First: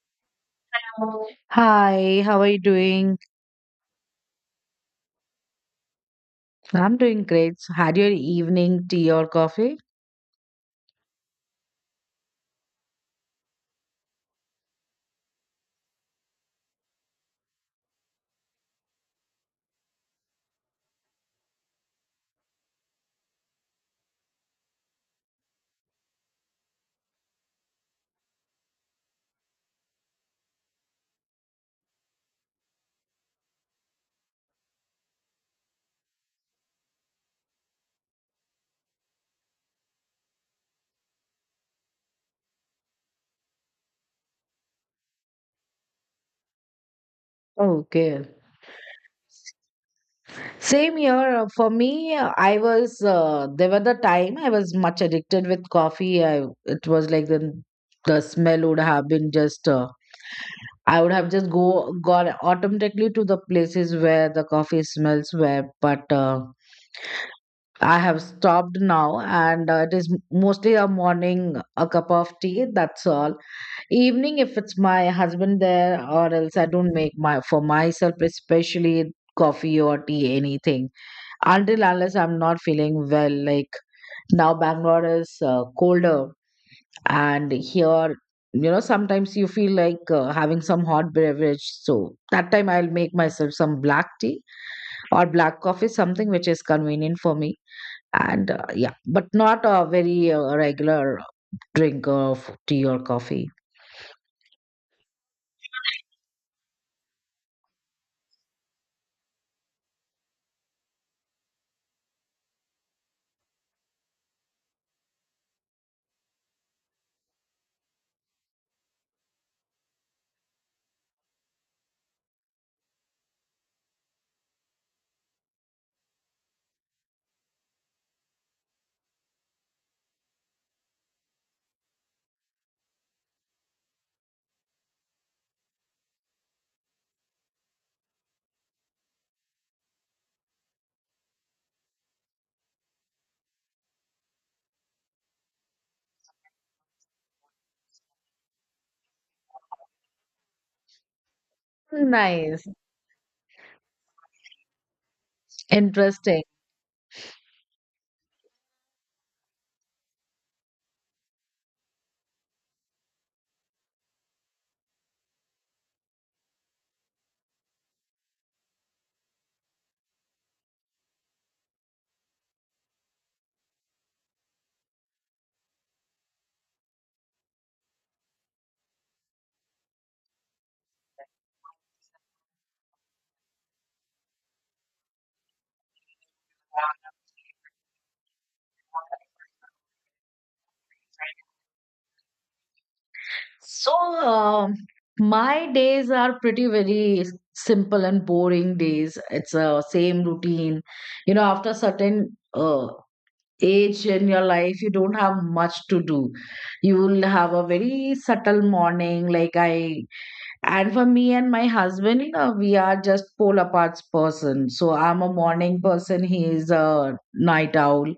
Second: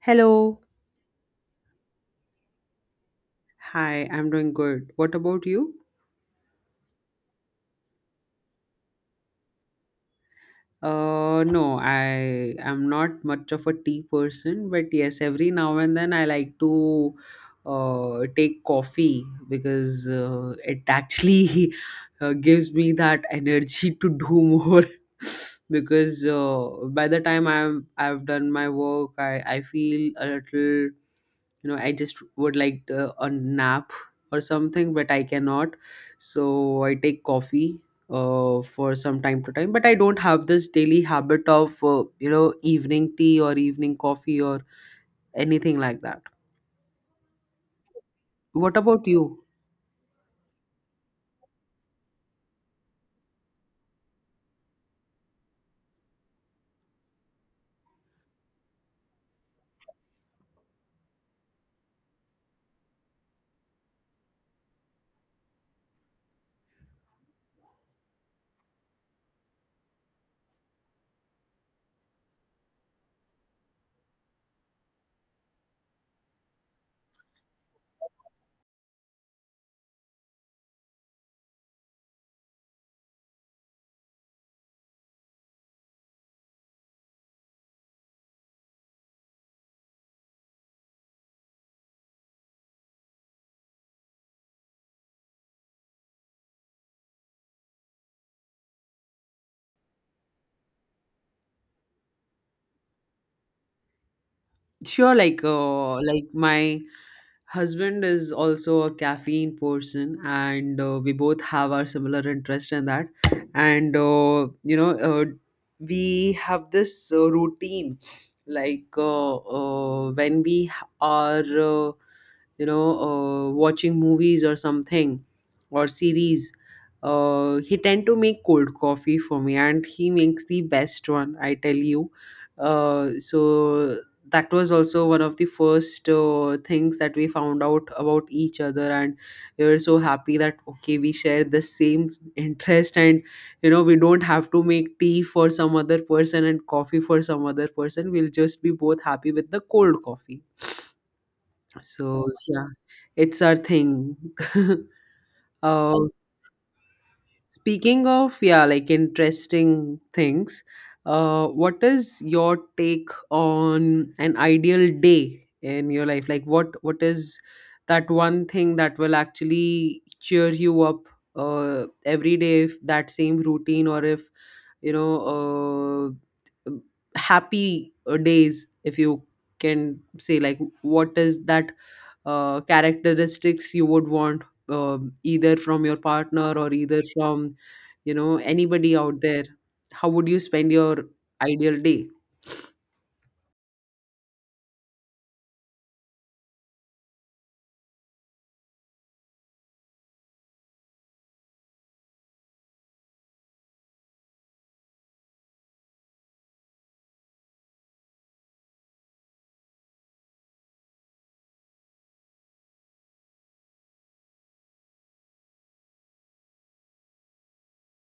Hello. Hi, how are you doing? Hi, I'm doing good. What about you? I'm doing great. So had your evening tea or coffee? No, I am not much of a tea person, but yes, every now and then I like to take coffee because it actually gives me that energy to do more. Because by the time I've done my work, I feel a little. I just would like a nap or something, but I cannot, so I take coffee for some time to time, but I don't have this daily habit of evening tea or evening coffee or anything like that. Okay. What about you? Same here. For me, I was, there were the time I was much addicted with coffee. I, it was like the smell would have been just, I would have just go gone automatically to the places where the coffee smells were, but I have stopped now, and it is mostly a morning, a cup of tea, that's all. Evening, if it's my husband there, or else I don't make my for myself, especially coffee or tea, anything until unless I'm not feeling well. Like now, Bangalore is colder, and here, you know, sometimes you feel like having some hot beverage. So that time, I'll make myself some black tea or black coffee, something which is convenient for me. And yeah, but not a very regular drink of tea or coffee. Sure, like my husband is also a caffeine person, and we both have our similar interest in that. And we have this routine, like when we are uh, watching movies or something or series. He tend to make cold coffee for me, and he makes the best one, I tell you. So that was also one of the first things that we found out about each other, and we were so happy that, okay, we share the same interest, and we don't have to make tea for some other person and coffee for some other person, we'll just be both happy with the cold coffee. So yeah, Nice, it's our thing. uh, interesting. Speaking of, yeah, like interesting things, what is your take on an ideal day in your life? Like what is that one thing that will actually cheer you up every day, if that same routine or if you know uh, happy days, if you can say, like what is that characteristics you would want uh, either from your partner or either from anybody out there? How would you spend your ideal day? So, my days are pretty very simple and boring days. It's a same routine. You know, after certain age in your life, you don't have much to do. You will have a very subtle morning, like I. And for me and my husband, you know, we are just polar parts person. So I'm a morning person. He is a night owl,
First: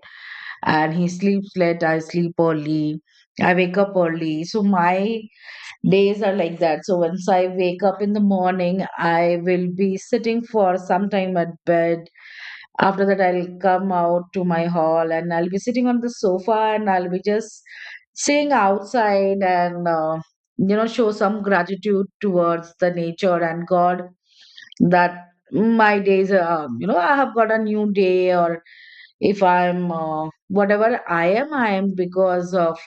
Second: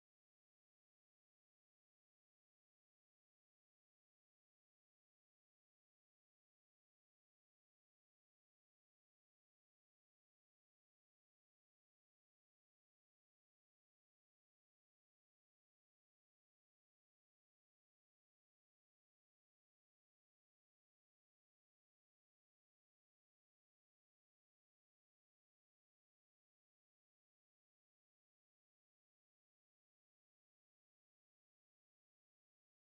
and he sleeps late. I sleep early. I wake up early. So my days are like that. So once I wake up in the morning, I will be sitting for some time at bed. After that, I'll come out to my hall and I'll be sitting on the sofa and I'll be just sitting outside and, you know, show some gratitude towards the nature and God that my days are, you know, I have got a new day or if I'm, whatever I am because of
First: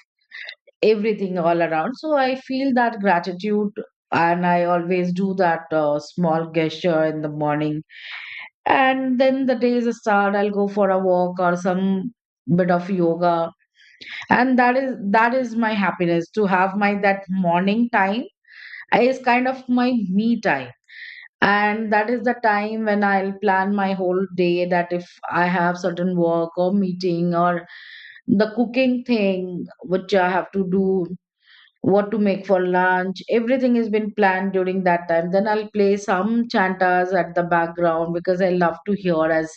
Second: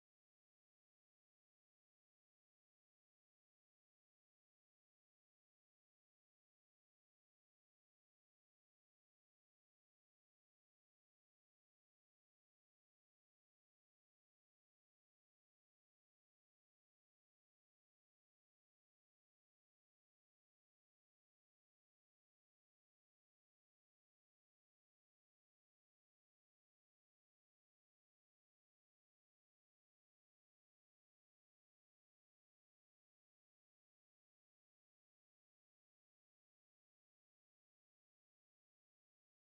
everything all around. So I feel that gratitude, and I always do that small gesture in the morning. And then the days start. I'll go for a walk or some bit of yoga, and that is my happiness to have my that morning time is kind of my me time. And that is the time when I'll plan my whole day. That if I have certain work or meeting or the cooking thing which I have to do, what to make for lunch, everything has been planned during that time. Then I'll play some chantas at the background because I love to hear, as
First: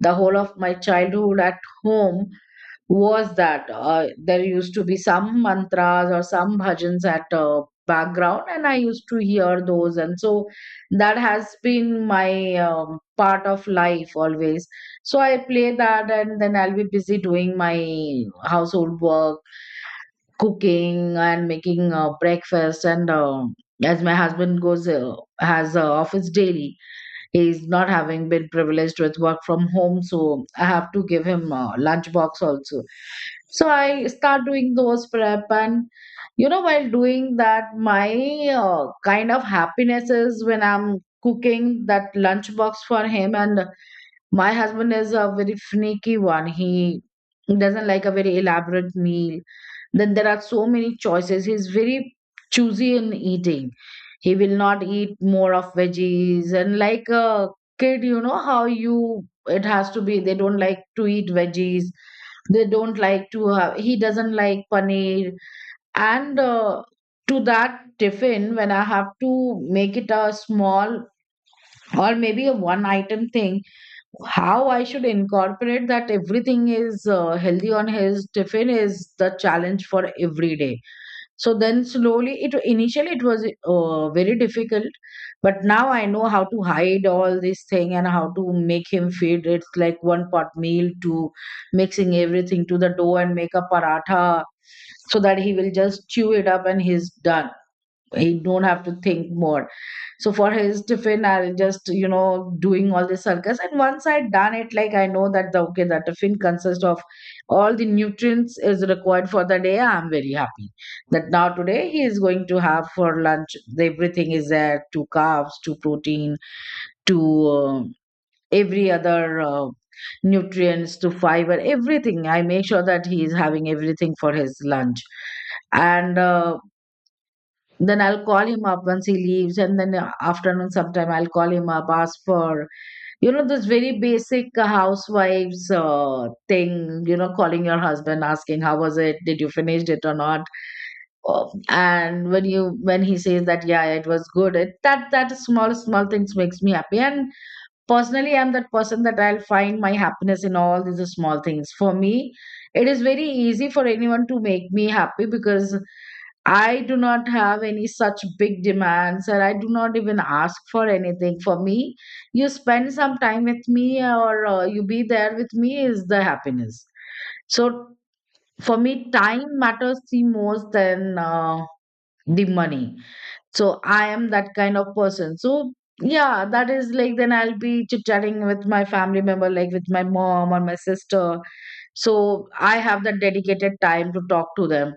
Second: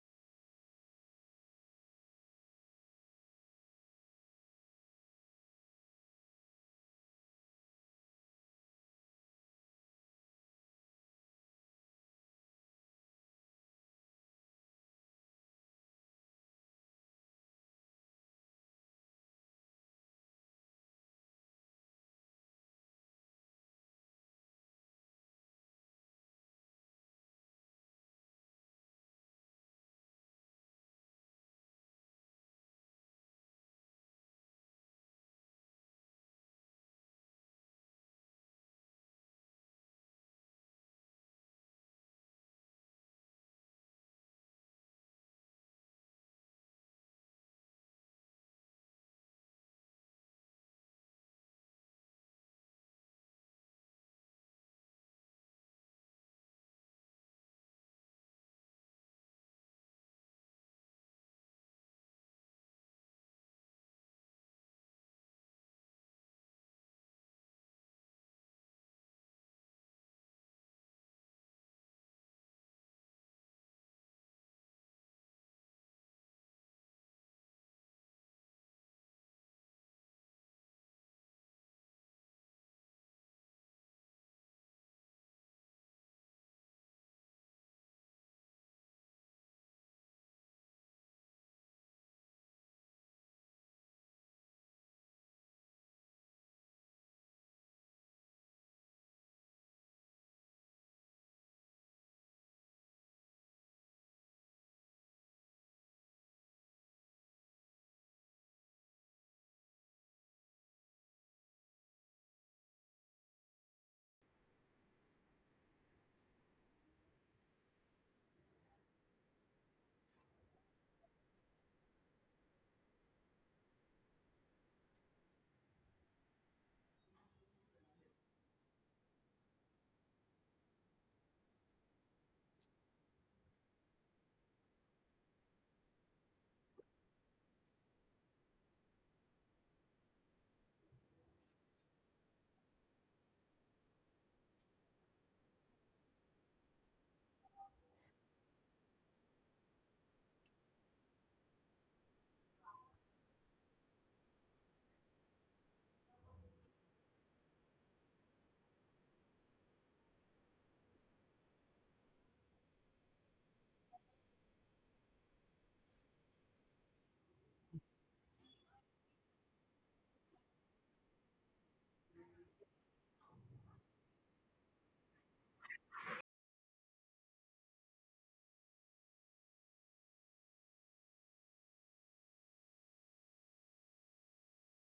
the whole of my childhood at home was that there used to be some mantras or some bhajans at background and I used to hear those. And so that has been my part of life always. So I play that and then I'll be busy doing my household work, cooking and making breakfast. And as my husband goes has office daily, he's not having been privileged with work from home, so I have to give him a lunch box also. So I start doing those prep, and you know while doing that, my kind of happiness is when I'm cooking that lunch box for him. And my husband is a very finicky one. He doesn't like a very elaborate meal. Then there are so many choices. He's very choosy in eating. He will not eat more of veggies. And like a kid, you know how you it has to be. They don't like to eat veggies. They don't like to have. He doesn't like paneer. And to that tiffin, when I have to make it a small or maybe a one item thing, how I should incorporate that everything is healthy on his tiffin is the challenge for every day. So then slowly, it initially it was very difficult, but now I know how to hide all this thing and how to make him feed. It's like one pot meal to mixing everything to the dough and make a paratha so that he will just chew it up and he's done. He don't have to think more. So for his tiffin, I'll just, you know, doing all the circus. And once I'd done it, like I know that the okay, the tiffin consists of all the nutrients is required for the day. I'm very happy that now today he is going to have for lunch. Everything is there: two carbs, two protein, two, every other nutrients, to fiber, everything. I make sure that he is having everything for his lunch. And then I'll call him up once he leaves, and then afternoon sometime I'll call him up, ask for, you know, this very basic housewives thing, you know, calling your husband, asking how was it, did you finish it or not. Oh, and when he says that yeah it was good, it, that small small things makes me happy. And personally, I'm that person that I'll find my happiness in all these small things. For me, it is very easy for anyone to make me happy because I do not have any such big demands, or I do not even ask for anything. For me, you spend some time with me or you be there with me is the happiness. So, for me, time matters the most than the money. So I am that kind of person. So yeah, that is like then I'll be chit chatting with my family member, like with my mom or my sister. So I have that dedicated time to talk to them.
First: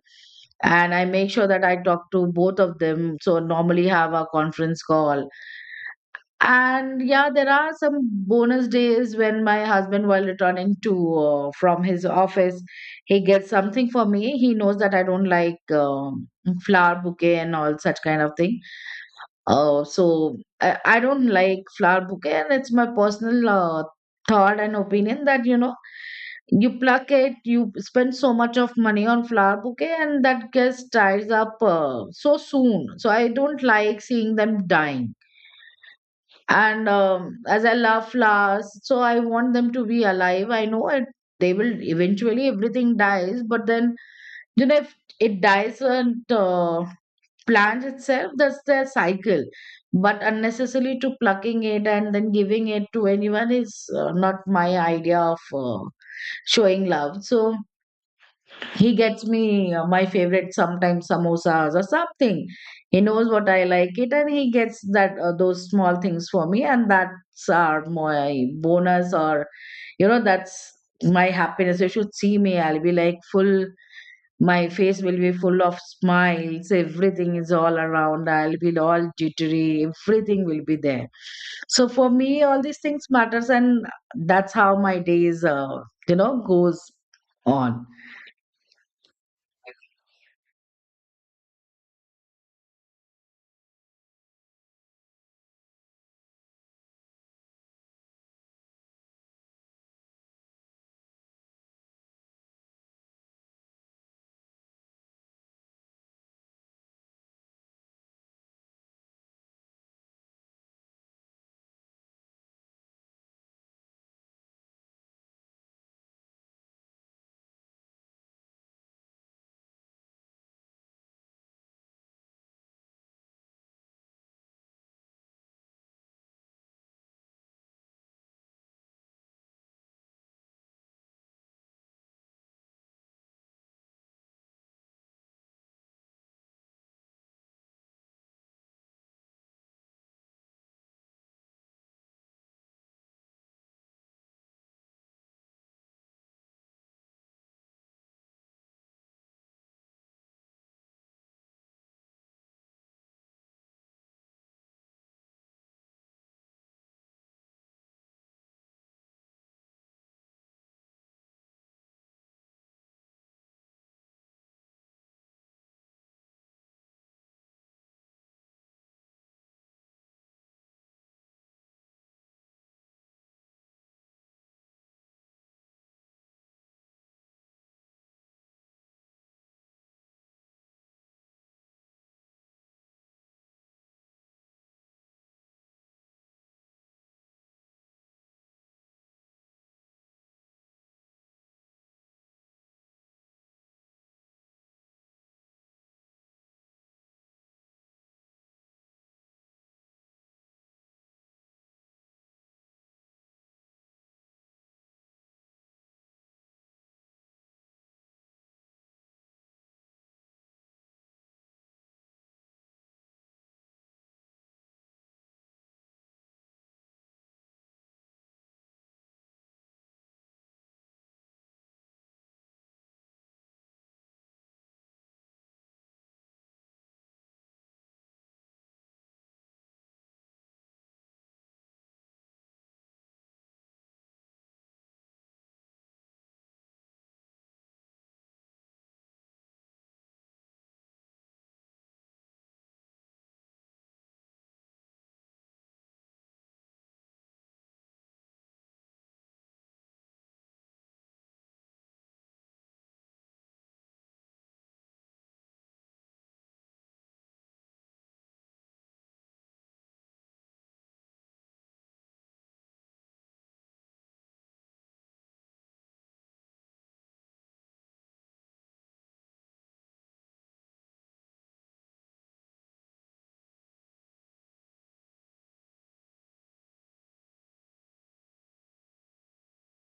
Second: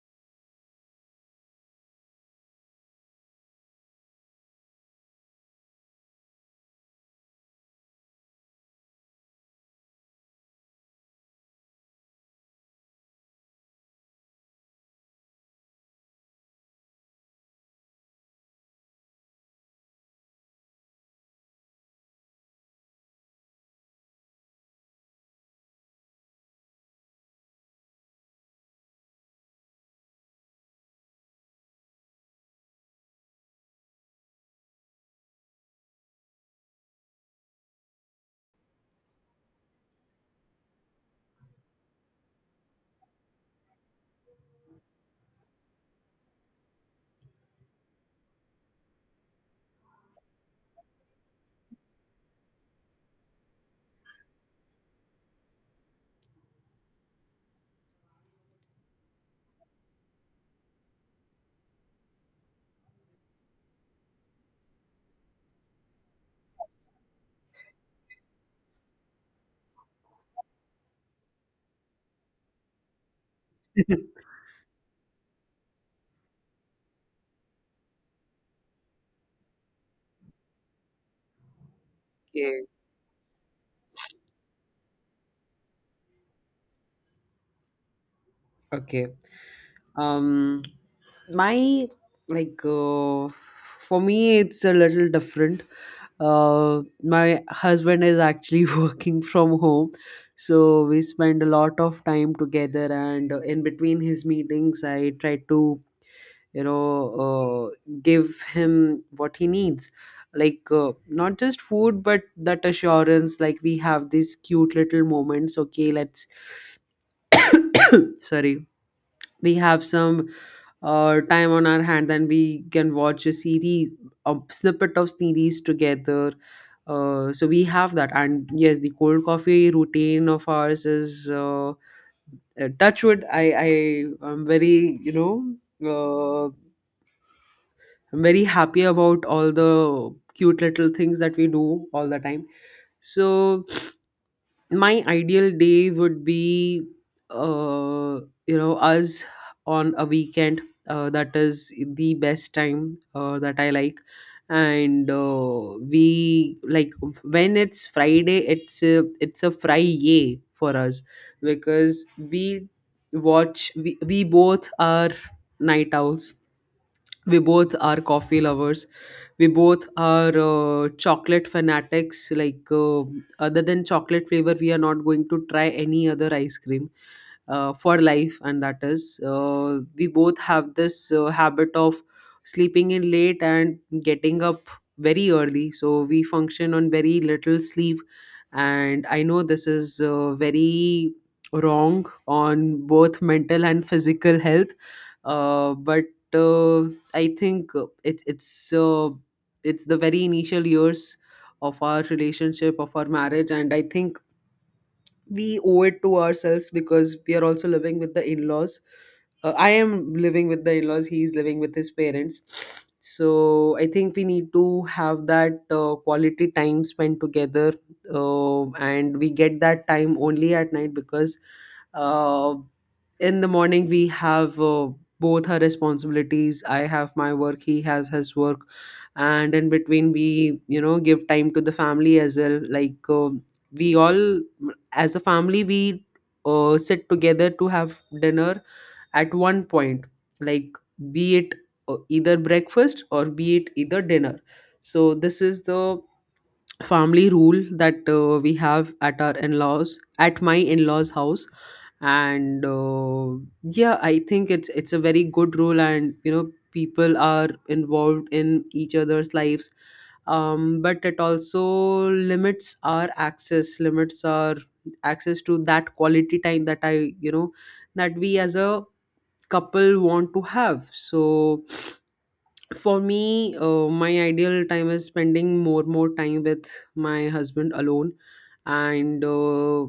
And I make sure that I talk to both of them. So normally have a conference call. And yeah, there are some bonus days when my husband, while returning to from his office, he gets something for me. He knows that I don't like flower bouquet and all such kind of thing. So I don't like flower bouquet, and it's my personal thought and opinion that you know you pluck it, you spend so much of money on flower bouquet, and that gets dries up so soon. So I don't like seeing them dying. And as I love flowers, so I want them to be alive. I know it. They will eventually everything dies, but then you know if it dies and plant itself, that's their cycle. But unnecessarily to plucking it and then giving it to anyone is not my idea of showing love. So he gets me my favorite sometimes samosas or something. He knows what I like it and he gets that those small things for me, and that's our my bonus. Or you know that's my happiness. You should see me, I'll be like full, my face will be full of smiles. Everything is all around. I'll be all jittery. Everything will be there. So for me, all Okay, these things matters, and that's how my days, you know, goes on. okay. Um, my like for me, it's a little different. My husband is actually working from home, so we spend a lot of time together. And in between his meetings, I try to give him what he needs, like not just food, but that assurance. Like we have these cute little moments. Okay, let's sorry, we have some time on our hand, then we can watch a series, a snippet of series together. So we have that, and yes, the cold coffee routine of ours is touchwood, I am very uh, I'm very happy about all the cute little things that we do all the time. So my ideal day would be uh you know, us on a weekend. That is the best time that I like, and we like when it's Friday. It's a Friday for us, because we we both are night owls, we both are coffee lovers, we both are chocolate fanatics. Like, other than chocolate flavor, we are not going to try any other ice cream for life. And that is, we both have this habit of sleeping in late and getting up very early. So we function on very little sleep. And I know this is very wrong on both mental and physical health. But uh, I think it's the very initial years of our relationship, of our marriage, and I think we owe it to ourselves, because we are also living with the in-laws. I am living with the in-laws, he's living with his parents, so I think we need to have that quality time spent together. uh, and we get that time only at night, because uh, in the morning we have both our responsibilities. I have my work, he has his work. And in between, we, you know, give time to the family as well. Like we all, as a family, we sit together to have dinner at one point, like be it either breakfast or be it either dinner. So this is the family rule that we have at our in-laws, at my in-laws house. And yeah, I think it's a very good rule, and you know, people are involved in each other's lives. Um, but it also limits our access, limits our access to that quality time that I, you know, that we as a couple want to have. So for me, my ideal time is spending more time with my husband alone. And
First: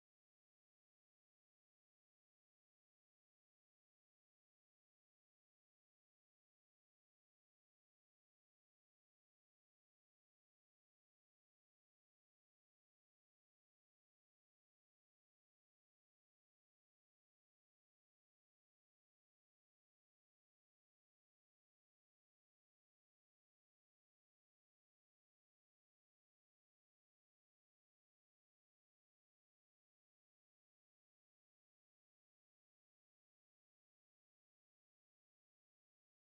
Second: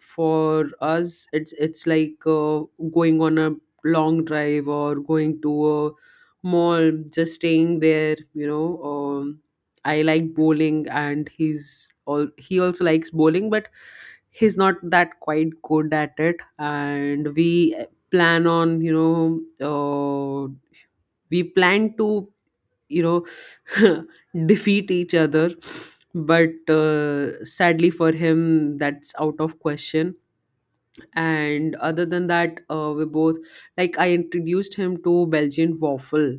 for us, it's like going on a long drive, or going to a mall, just staying there. You know, I like bowling, and he also likes bowling, but he's not that quite good at it, and we plan on, we plan to, you know, defeat each other. But sadly for him, that's out of question. And other than that, we both, like, I introduced him to Belgian waffle,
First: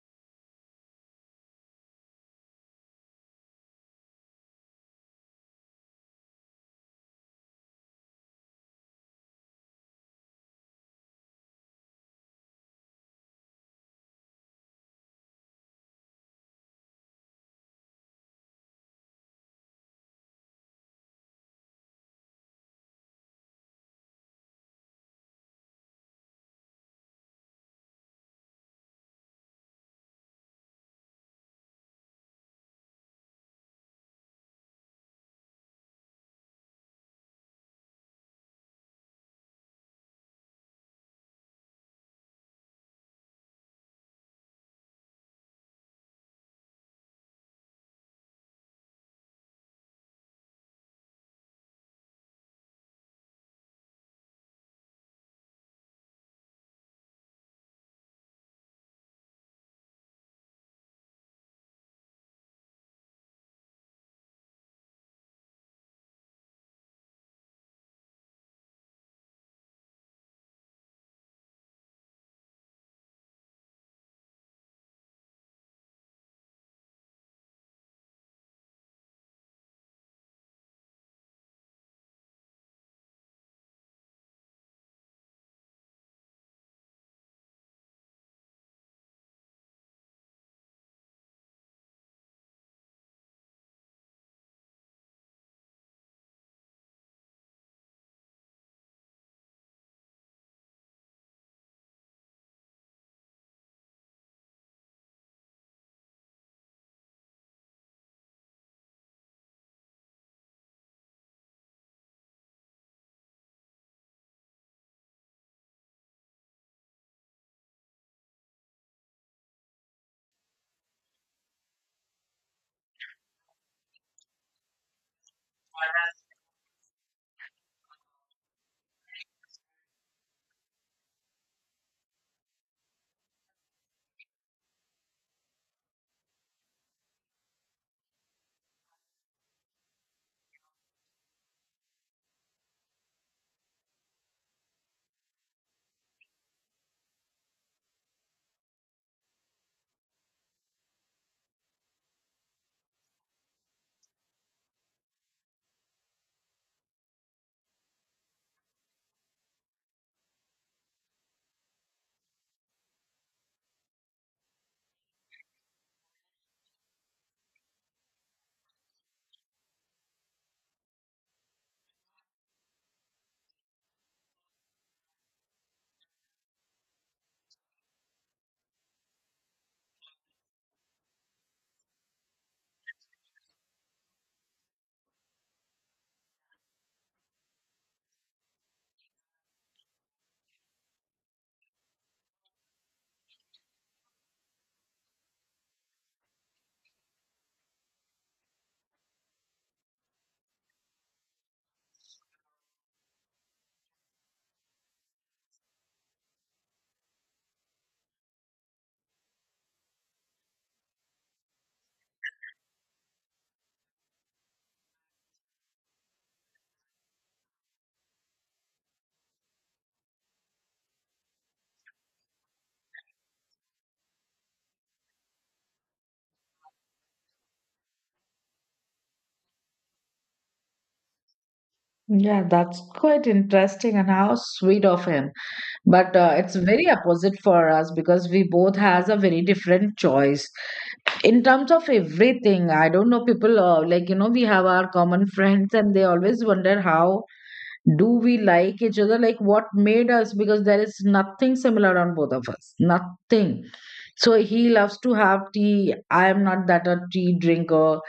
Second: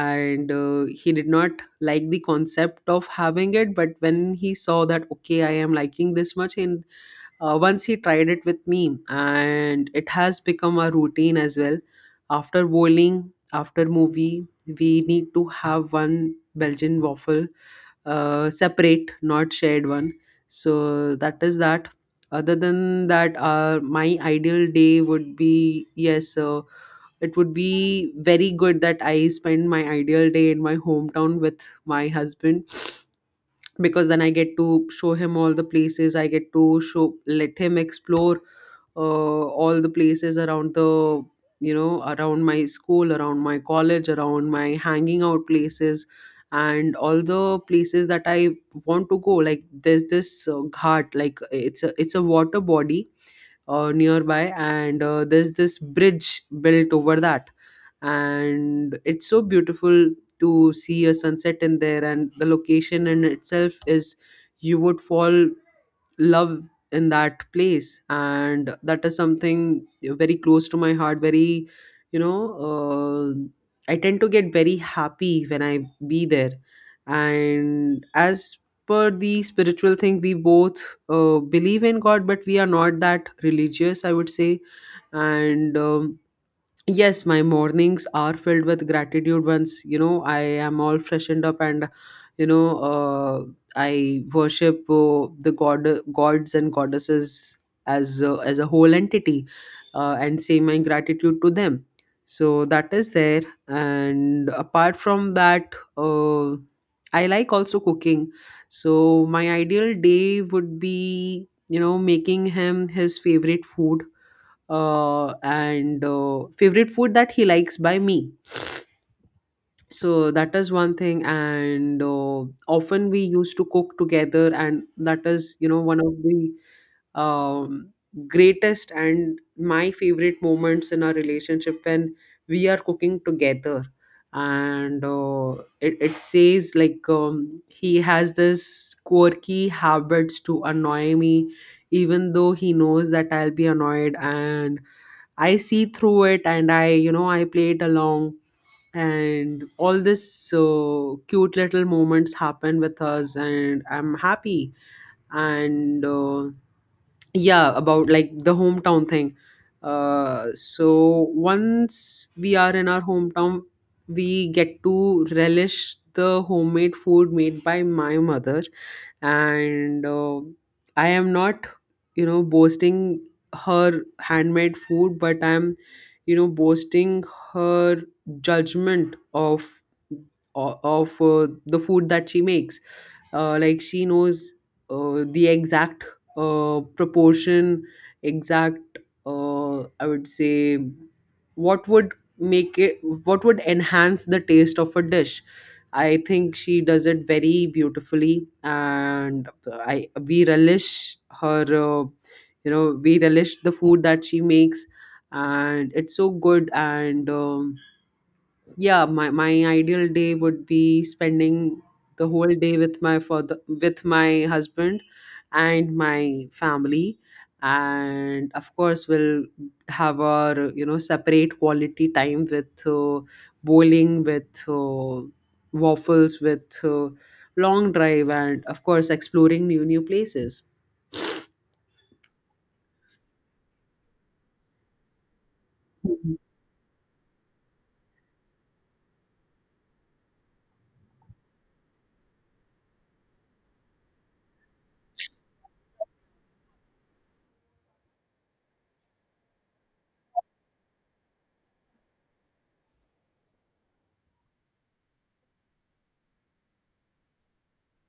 and he did not like the concept of having it, but when he saw that, okay, I am liking this much, and once he tried it with me, and it has become a routine as well. After bowling, after movie, we need to have one Belgian waffle, separate, not shared one. So that is that. Other than that, my ideal day would be, yes, it would be very good that I spend my ideal day in my hometown with my husband, because then I get to show him all the places. I get to show, let him explore all the places around the, you know, around my school, around my college, around my hanging out places, and all the places that I want to go. Like there's this ghat, like it's a water body nearby, and there's this bridge built over that, and it's so beautiful to see a sunset in there, and the location in itself is, you would fall love in that place, and that is something very close to my heart, very, you know I tend to get very happy when I be there. And as per the spiritual thing, we both believe in God, but we are not that religious, I would say. And yes, my mornings are filled with gratitude. Once, you know, I am all freshened up and, you know, uh, I worship the god, gods and goddesses as a whole entity, and say my gratitude to them. So that is there. And apart from that, I like also cooking. So my ideal day would be, you know, making him his favorite food and favorite food that he likes by me. So that is one thing, and often we used to cook together, and that is, you know, one of the um, greatest and my favorite moments in our relationship, when we are cooking together. And it says like, he has this quirky habits to annoy me, even though he knows that I'll be annoyed, and I see through it, and I, you know, I play it along. And all this cute little moments happen with us, and I'm happy. And yeah, about like the hometown thing. So once we are in our hometown, we get to relish the homemade food made by my mother. And I am not, you know, boasting her handmade food, but I am, you know, boasting her judgment of of the food that she makes. Like she knows the exact proportion, exact, I would say, what would make it, what would enhance the taste of a dish. I think she does it very beautifully, and I, we relish her. You know, we relish the food that she makes, and it's so good. And yeah, my ideal day would be spending the whole day with my father, with my husband, and my family. And of course, we'll have our, you know, separate quality time, with bowling, with waffles, with long drive, and of course exploring new places. Yeah, that's quite interesting and how sweet of him. But Mhm. it's very opposite for us because we both has a very different choice in terms of everything. I don't know, people like you know we have our common friends and they always wonder how do we like each other, like what made us, because there is nothing similar on both of us, nothing. So he loves to have tea, I am not that a tea drinker.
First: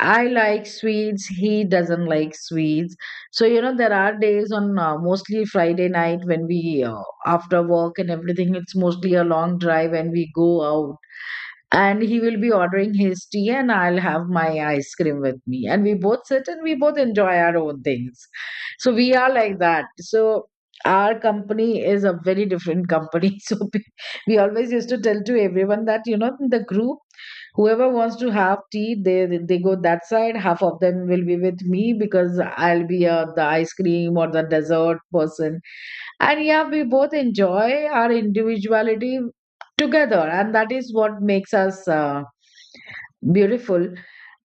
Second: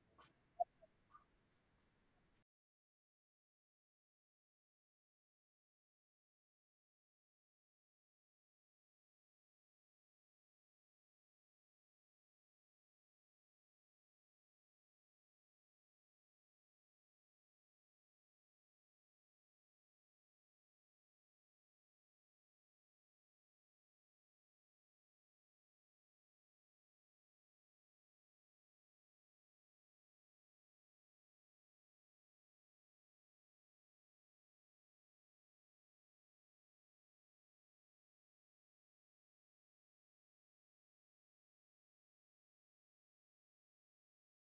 I like sweets, he doesn't like sweets. So you know, there are days on mostly Friday night when we, after work and everything, it's mostly a long drive and we go out, and he will be ordering his tea and I'll have my ice cream with me and we both sit and we both enjoy our own things. So we are like that. So our company is a very different company so we always used to tell to everyone that you know the group whoever wants to have tea, they go that side, half of them will be with me because I'll be the ice cream or the dessert person. And yeah, we both enjoy our individuality together, and that is what makes us beautiful.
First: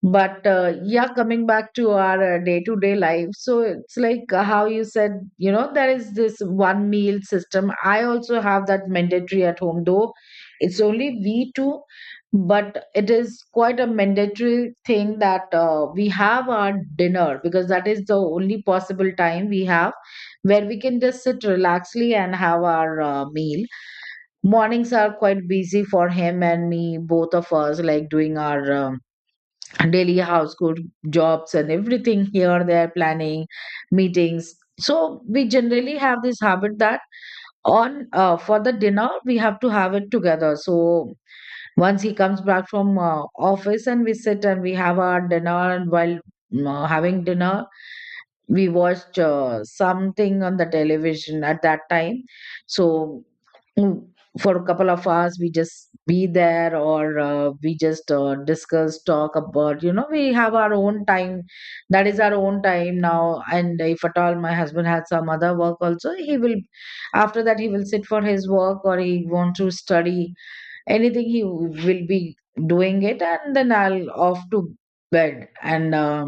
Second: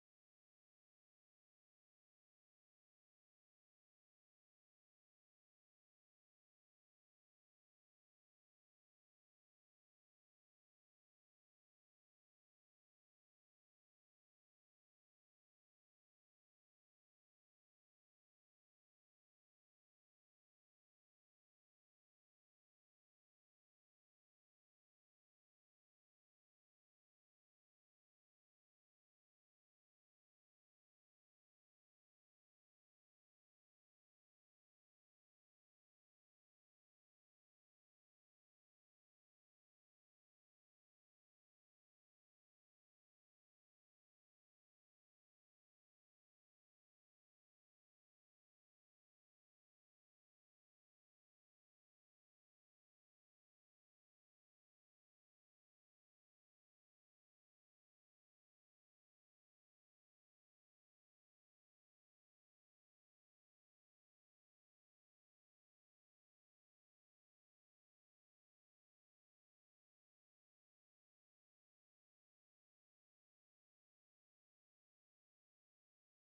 But yeah, coming back to our day-to-day life, so it's like how you said, you know there is this one meal system, I also have that mandatory at home though it's only we two. But it is quite a mandatory thing that we have our dinner because that is the only possible time we have where we can just sit relaxedly and have our meal. Mornings are quite busy for him and me, both of us like doing our daily household jobs and everything, here there planning meetings. So we generally have this habit that on for the dinner we have to have it together. So once he comes back from office, and we sit and we have our dinner. And while having dinner, we watched something on the television at that time. So mm, for a couple of hours we just be there, or we just discuss, talk about, you know, we have our own time. That is our own time. Now, and if at all my husband had some other work also, he will, after that he will sit for his work, or he want to study anything, he will be doing it. And then I'll off to bed, and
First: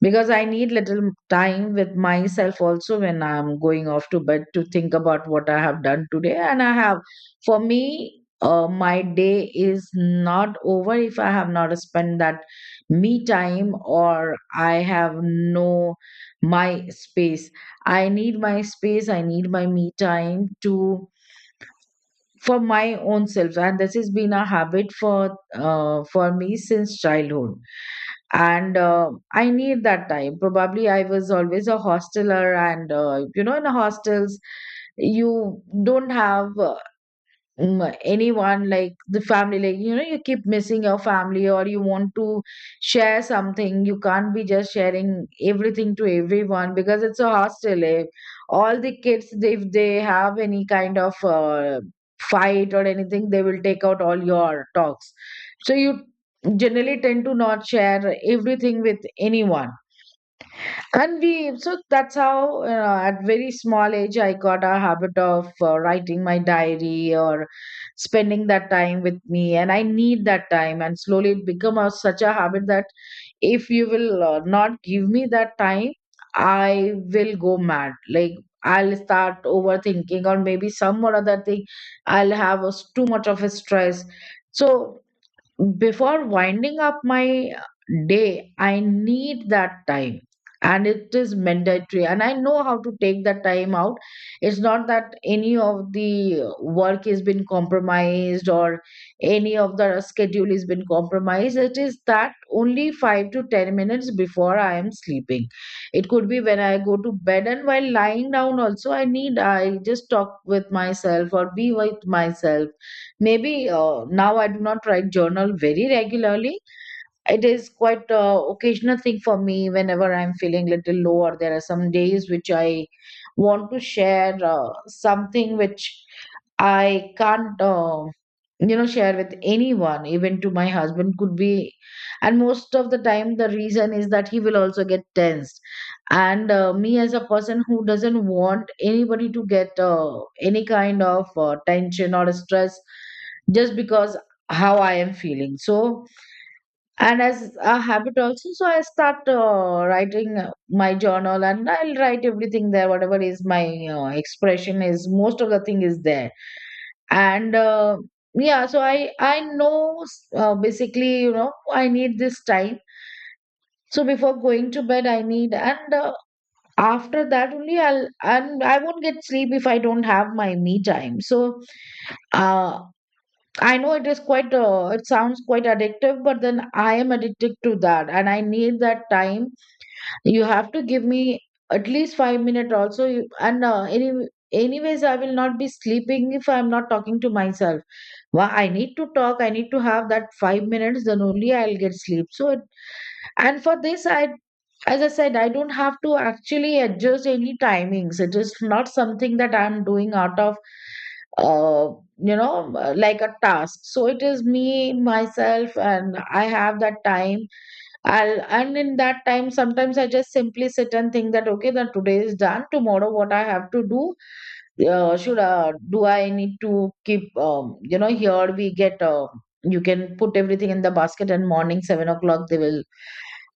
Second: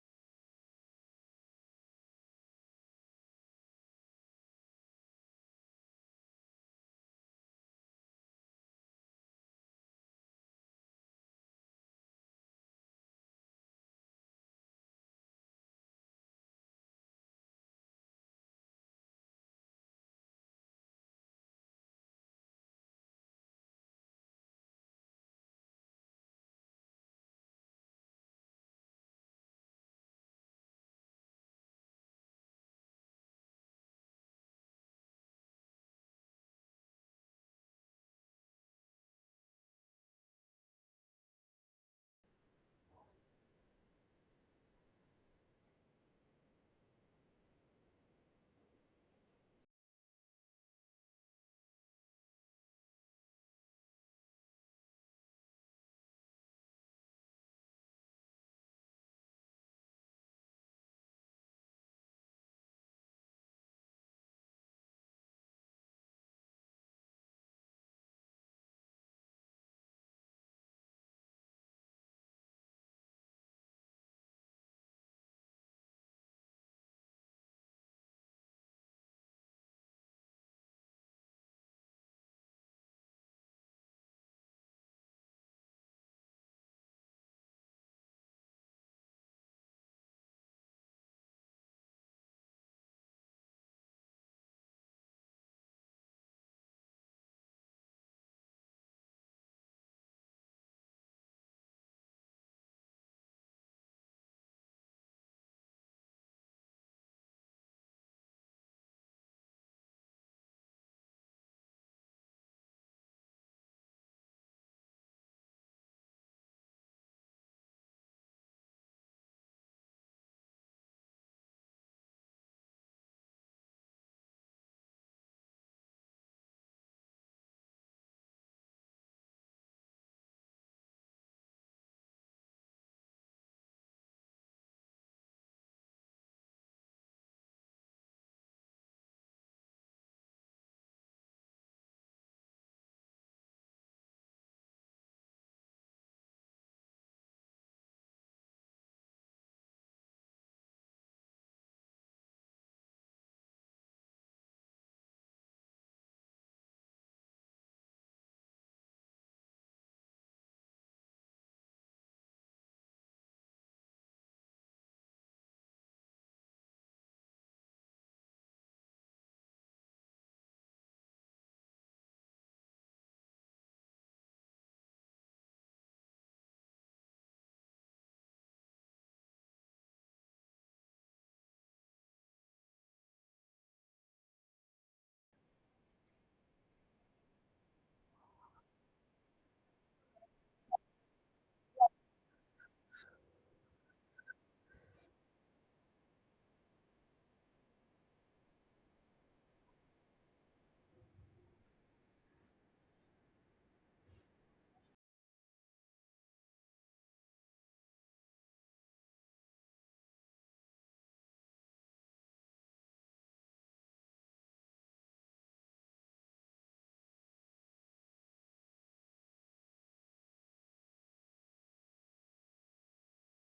because I need little time with myself also when I'm going off to bed, to think about what I have done today. And I have, for me, my day is not over if I have not spent that me time, or I have no my space. I need my space, I need my me time to, for my own self. And this has been a habit for me since childhood, and I need that time. Probably I was always a hosteler, and you know, in hostels you don't have, mm, anyone like the family, like, you know, you keep missing your family, or you want to share something. You can't be just sharing everything to everyone because it's a hostel, eh? All the kids, they- if they have any kind of fight or anything, they will take out all your talks. So you generally tend to not share everything with anyone. So that's how, you know, at very small age, I got a habit of writing my diary, or spending that time with me. And I need that time. And slowly it become a, such a habit, that if you will not give me that time, I will go mad. Like, I'll start overthinking, or maybe some or other thing. I'll have a, too much of a stress. So before winding up my day, I need that time. And it is mandatory. And I know how to take that time out. It's not that any of the work has been compromised, or any of the schedule has been compromised. It is that only five to 10 minutes before I am sleeping. It could be when I go to bed, and while lying down also, I need, I just talk with myself or be with myself. Maybe now I do not write journal very regularly. It is quite occasional thing for me, whenever I'm feeling little low, or there are some days which I want to share something which I can't, you know, share with anyone, even to my husband, could be. And most of the time, the reason is that he will also get tensed. And me, as a person who doesn't want anybody to get any kind of tension or stress, just because how I am feeling. So, and as a habit also, so I start writing my journal, and I'll write everything there, whatever is my expression is, most of the thing is there. And yeah, so I know basically, you know, I need this time. So before going to bed I need, and after that only I'll, and I won't get sleep if I don't have my me time. So uh, I know it is quite, it sounds quite addictive, but then I am addicted to that, and I need that time. You have to give me at least 5 minutes also, you, and anyways, I will not be sleeping if I'm not talking to myself. Well, I need to talk, I need to have that 5 minutes, then only I'll get sleep. So it, and for this I, as I said, I don't have to actually adjust any timings. It is not something that I'm doing out of uh, you know, like a task. So it is me myself, and I have that time I'll, and in that time sometimes I just simply sit and think that, okay, then today is done, tomorrow what I have to do. Should do I need to keep, you know, here we get you can put everything in the basket, and morning 7 o'clock they will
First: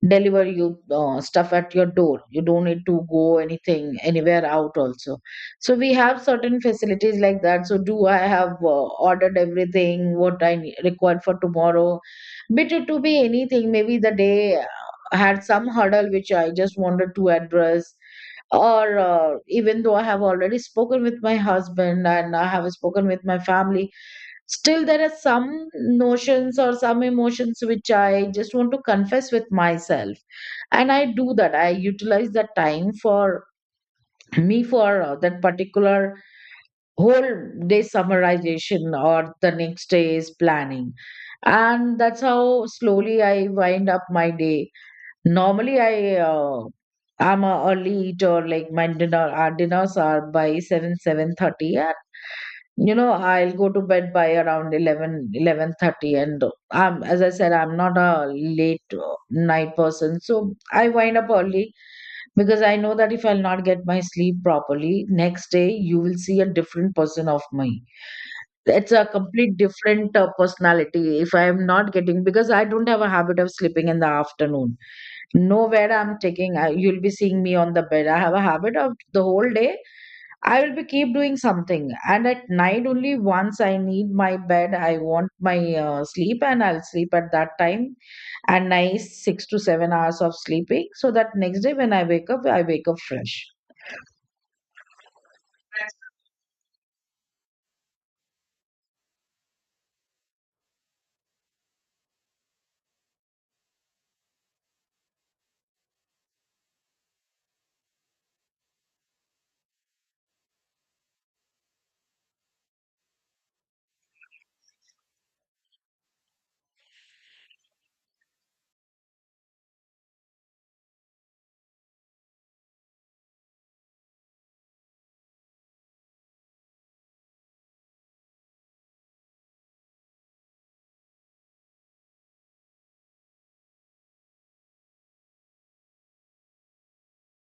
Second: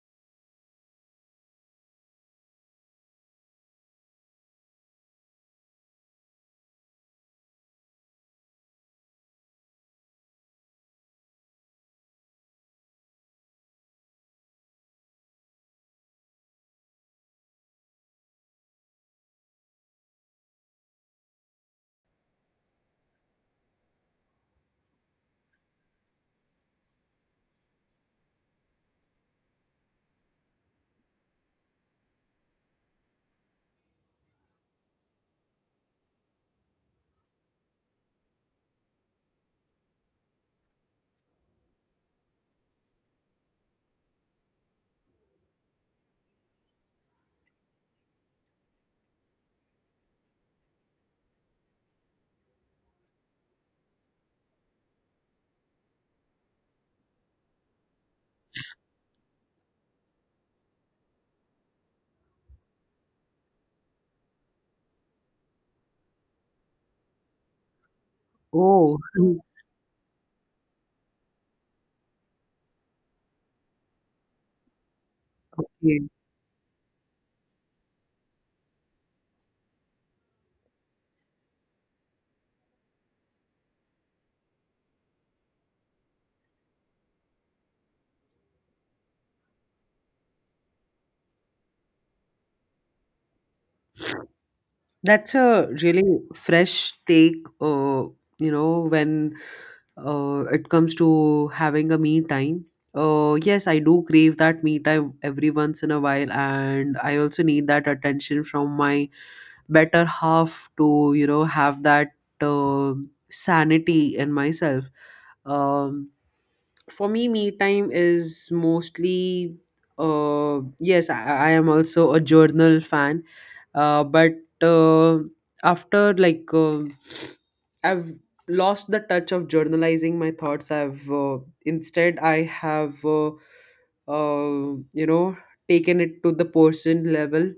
deliver you stuff at your door. You don't need to go anything anywhere out also. So we have certain facilities like that. So do I have ordered everything what I need, required for tomorrow. But it to be anything, maybe the day had some hurdle which I just wanted to address, or even though I have already spoken with my husband, and I have spoken with my family. Still, there are some notions or some emotions which I just want to confess with myself. And I do that. I utilize that time for me, for that particular whole day summarization, or the next day's planning. And that's how slowly I wind up my day. Normally, I I'm a early eater. Like my dinner, our dinners are by 7, 7:30, and you know, I'll go to bed by around 11, 11:30. And I'm, as I said, I'm not a late night person, so I wind up early, because I know that if I'll not get my sleep properly, next day you will see a different person of me. It's Oh, a complete different personality, if I am not getting, because I don't have a habit of sleeping in the afternoon. Nowhere okay. I'm taking, I, you'll be seeing me on the bed. I have a habit of the whole day I will be keep doing something, and at night only, once I need my bed, I want my sleep, and I'll sleep at that time. And nice 6 to 7 hours of sleeping, so that next day when I wake up, I wake up fresh. That's a really fresh take, you know, when it comes to having a me time. Yes, I do crave that me time every once in a while, and I also need that attention from my better half to, you know, have that uh, sanity in myself. Um, for me, me time is mostly. Yes, I am also a journal fan, but uh, after like I've lost the touch of journalizing my thoughts. I've instead I have uh, you know taken it to the person level.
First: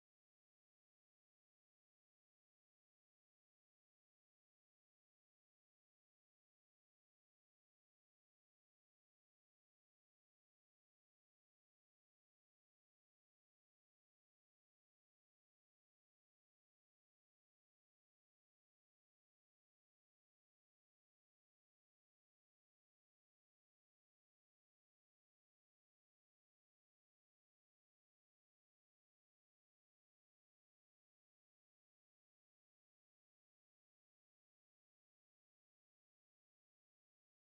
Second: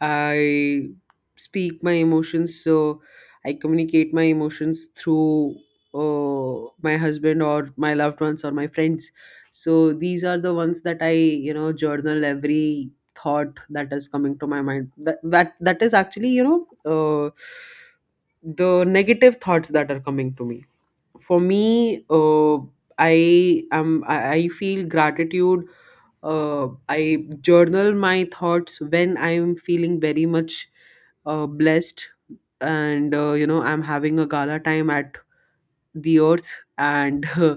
I speak my emotions, so I communicate my emotions through my husband or my loved ones or my friends. So these are the ones that I, you know, journal every thought that is coming to my mind. That is actually, know, uh, the negative thoughts that are coming to me. For me, I feel gratitude. I journal my thoughts when I'm feeling very much blessed, and you know, I'm having a gala time at the earth and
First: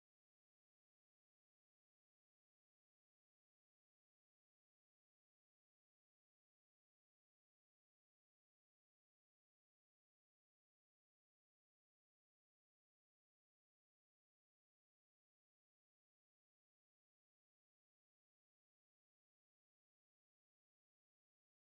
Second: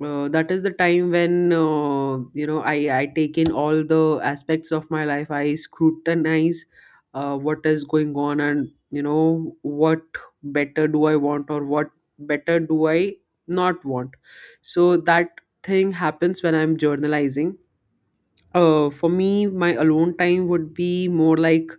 that is the time when you know, I take in all the aspects of my life. I scrutinize what is going on, and you know, what better do I want or what better do I not want, so that thing happens when I'm journalizing. For me, my alone time would be more like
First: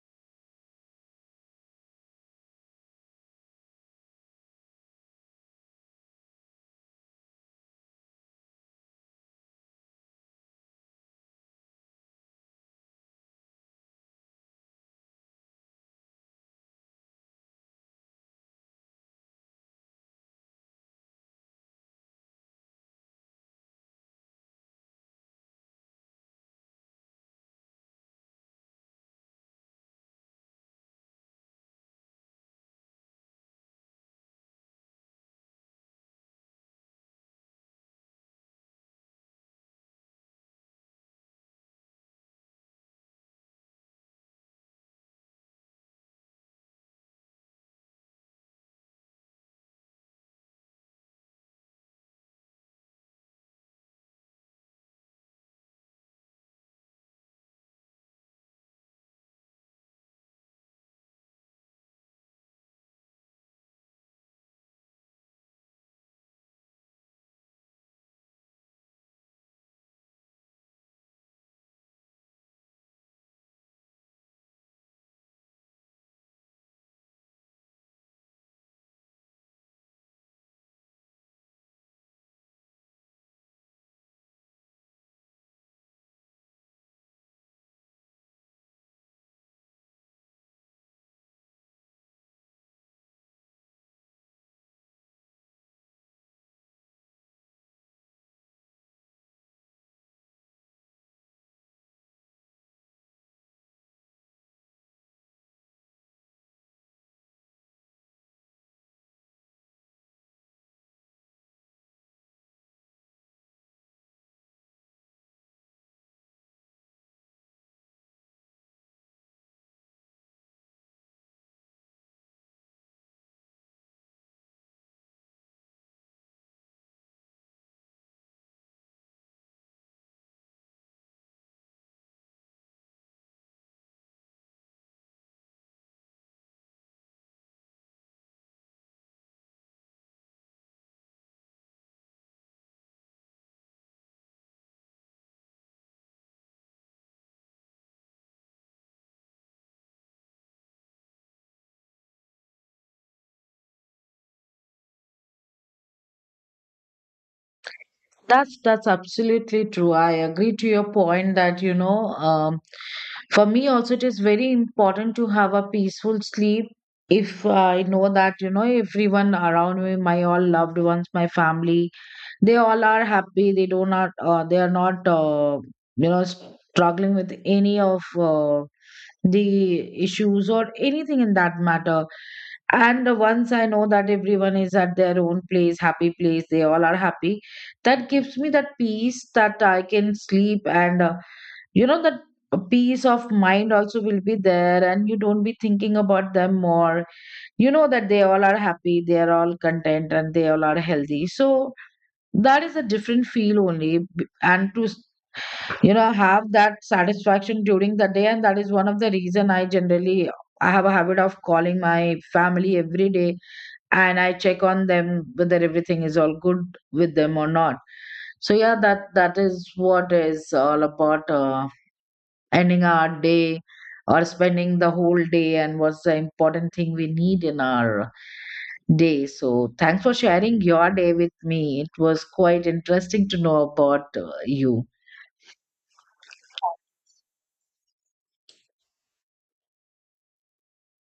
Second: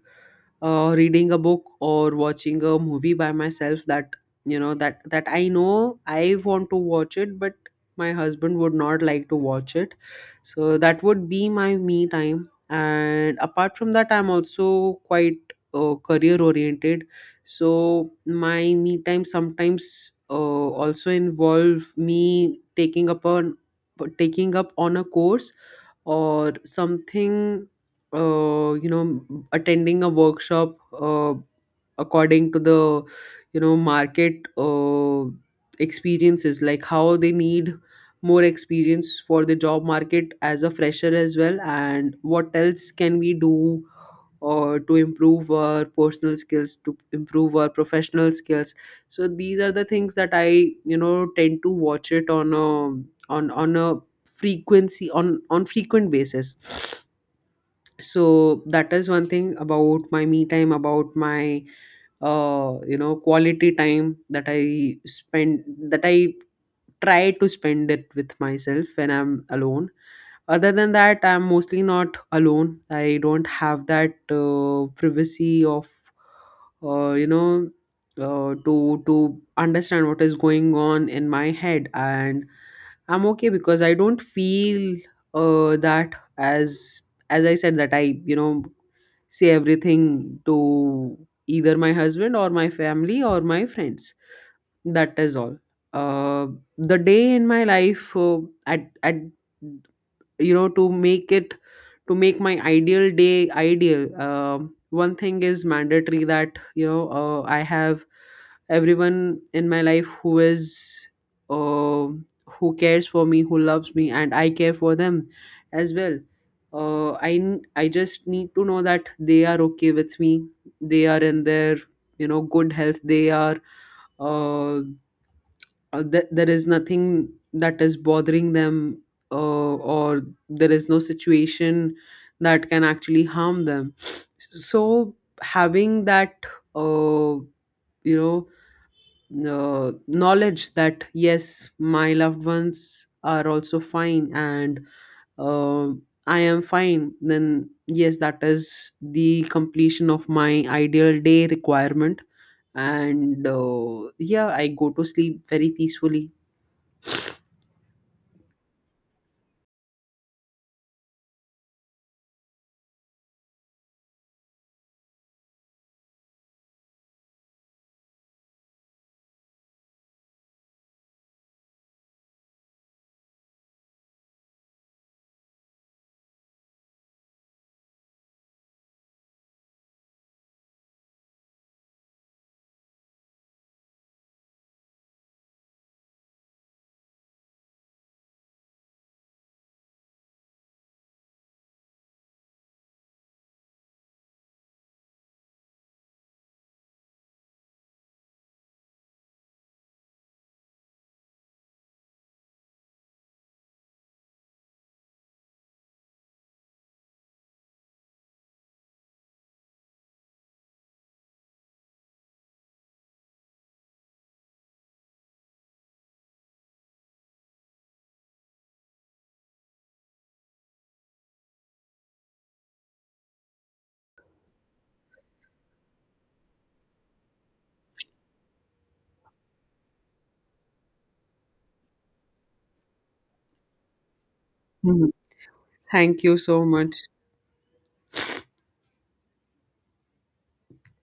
reading a book or watching a movie by myself that I know I want to watch it, but my husband would not like to watch it, so that would be my me time. And apart from that, I'm also quite career oriented, so my me time sometimes also involve me taking up on a course or something, uh, you know attending a workshop according to the you know market experiences, like how they need more experience for the job market as a fresher as well, and what else can we do or to improve our personal skills, to improve our professional skills. So these are the things that I, you know, tend to watch it on a frequency, on frequent basis. So that is one thing about my me time, about my quality time that I spend, that I try to spend it with myself when I'm alone. Other than that, I'm mostly not alone. I don't have that privacy of uh, you know to understand what is going on in my head. And I'm okay because I don't feel that, as I said, that I, you know, say everything to either my husband or my family or my friends. That is all uh, the day in my life. At You know, to make it, to make my ideal day ideal, one thing is mandatory, that you know, I have everyone in my life who is uh, who cares for me, who loves me, and I care for them as well. I just need to know that they are okay with me, they are in their you know good health, they are uh there is nothing that is bothering them, or there is no situation that can actually harm them. So having that uh, you know knowledge that yes, my loved ones are also fine, and uh, I am fine, then yes, that is the completion of my ideal day requirement. And yeah, I go to sleep very peacefully. That's absolutely true. I agree to your point that, you know, for me also it is very important to have a peaceful sleep. If I know that, you know, everyone around me, my all loved ones, my family, they all are happy. They do not. They are not. You know, struggling with any of the issues or anything in that matter. And once I know that everyone is at their own place, happy place, they all are happy, that gives me that peace that I can sleep, and you know, that peace of mind also will be there, and you don't be thinking about them more. You know that they all are happy, they are all content, and they all are healthy. So that is a different feel only, and to you know, have that satisfaction during the day. And that is one of the reason I generally, I have a habit of calling my family every day, and I check on them whether everything is all good with them or not. So yeah, that is what is all about ending our day, or spending the whole day, and what's the important thing we need in our day. So thanks for sharing your day with me. It was quite interesting to know about you. Mhm. Thank you so much.